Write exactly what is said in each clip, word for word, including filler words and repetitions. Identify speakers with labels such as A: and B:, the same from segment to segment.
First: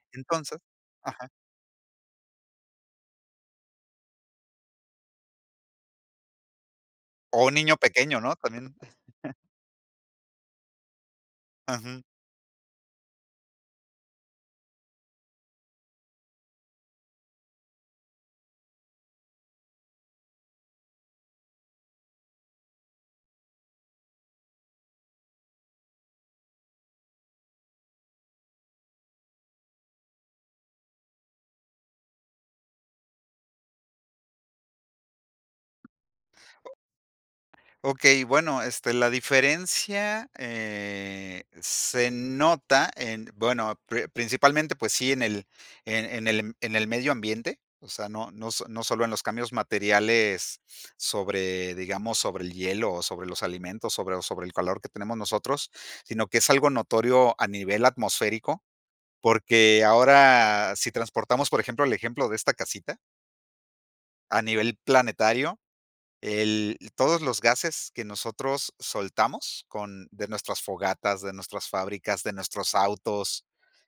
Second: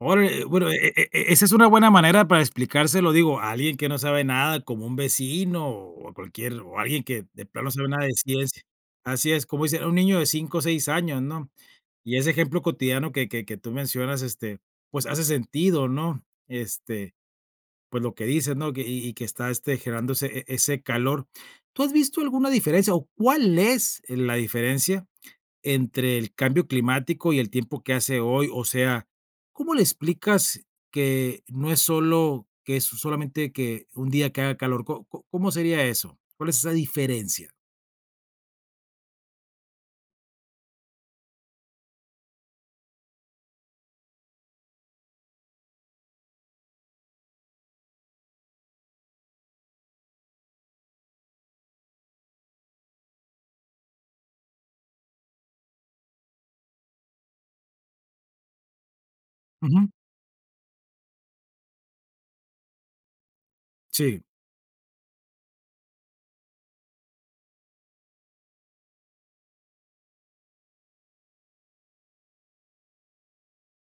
A: Órale,
B: Entonces
A: bueno, e e
B: ajá.
A: e esa es una buena manera para explicárselo, digo, a alguien que no sabe nada, como un vecino, o o, cualquier o alguien que de
B: O, un
A: plano
B: niño
A: sabe nada de
B: pequeño, ¿no?
A: ciencia.
B: También.
A: Así es, como dicen, a un niño de cinco, seis años, ¿no?
B: Ujú.
A: Y ese ejemplo cotidiano que que que tú mencionas, este, pues, hace sentido, ¿no? Este, pues, lo que dices, ¿no? Que y y que está, este, generándose e e ese calor. ¿Tú has visto alguna diferencia, o, cuál es el la diferencia entre el cambio climático y el tiempo que hace hoy? O sea, ¿cómo le explicas que no es solo que es solamente que un día que haga calor? ¿Co co cómo sería eso? ¿Cuál es esa diferencia?
B: Okey, bueno, este, la diferencia, eh, se nota en, bueno, pri principalmente, pues sí, en el en en el en el medio ambiente, o sea, no no s no solo en los cambios materiales sobre, digamos, sobre el hielo, o, sobre los alimentos, sobre, o, sobre el calor que tenemos nosotros, sino que es algo notorio a nivel atmosférico, porque
A: Ujú.
B: ahora, si transportamos, por ejemplo, el ejemplo de esta casita
A: Sí.
B: a nivel planetario, el todos los gases que nosotros soltamos con de nuestras fogatas, de nuestras fábricas, de nuestros autos,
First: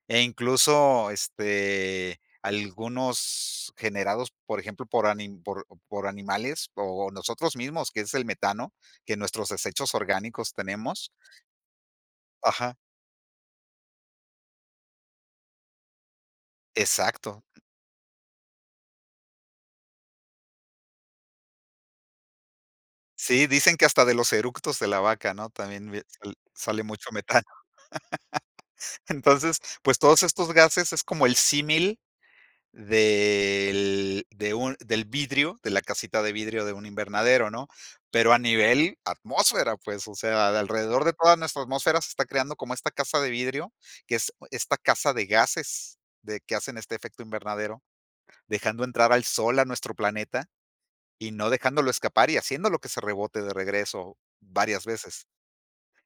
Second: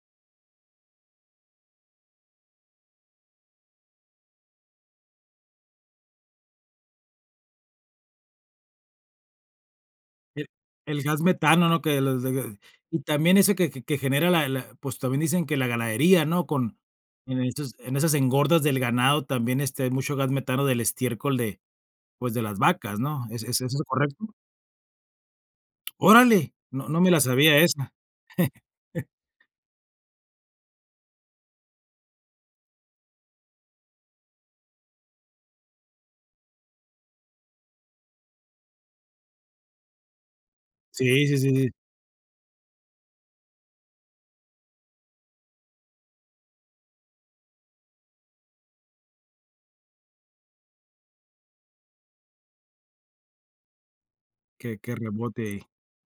B: e, incluso, este, algunos generados, por ejemplo, por ani por por animales, o, nosotros mismos, que es el metano, que en nuestros desechos
A: E
B: orgánicos
A: el
B: tenemos
A: gas metano, ¿no? Que los de
B: Ajá.
A: y también ese que que genera la la, pues, también dicen que la ganadería, ¿no? Con en
B: Exacto.
A: est esas engordas del ganado también, este, hay mucho gas metano del estiércol de, pues, de las vacas, ¿no? ¿Es
B: Sí,
A: es
B: dicen
A: eso
B: que hasta de los
A: correcto?
B: eructos de la vaca, ¿no? También v sa
A: Órale,
B: sale
A: no no
B: mucho
A: me la
B: metano.
A: sabía esa.
B: Entonces, pues, todos estos gases es como el símil del de un del vidrio, de la casita de vidrio de un invernadero, ¿no? Pero a nivel atmósfera, pues, o sea, alrededor de
A: Sí,
B: toda
A: sí, sí,
B: nuestra
A: sí.
B: atmósfera se está creando como esta casa de vidrio, que es esta casa de gases de que hacen este efecto invernadero, dejando entrar al sol a nuestro planeta, y no dejándolo escapar, y haciéndolo que se rebote de regreso
A: Que
B: varias
A: que
B: veces.
A: rebote.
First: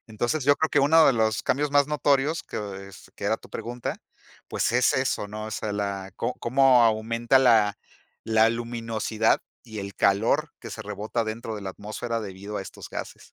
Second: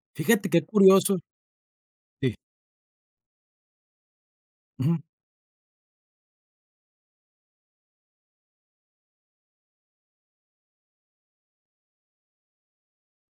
B: Entonces,
A: Fíjate
B: yo
A: qué
B: creo que uno de
A: curioso
B: los cambios más
A: Sí.
B: notorios, que es, que era tu pregunta, pues, es
A: Ujú.
B: eso, ¿no? O sea, la co cómo aumenta la la luminosidad, y el calor que se rebota dentro de la atmósfera debido a estos gases.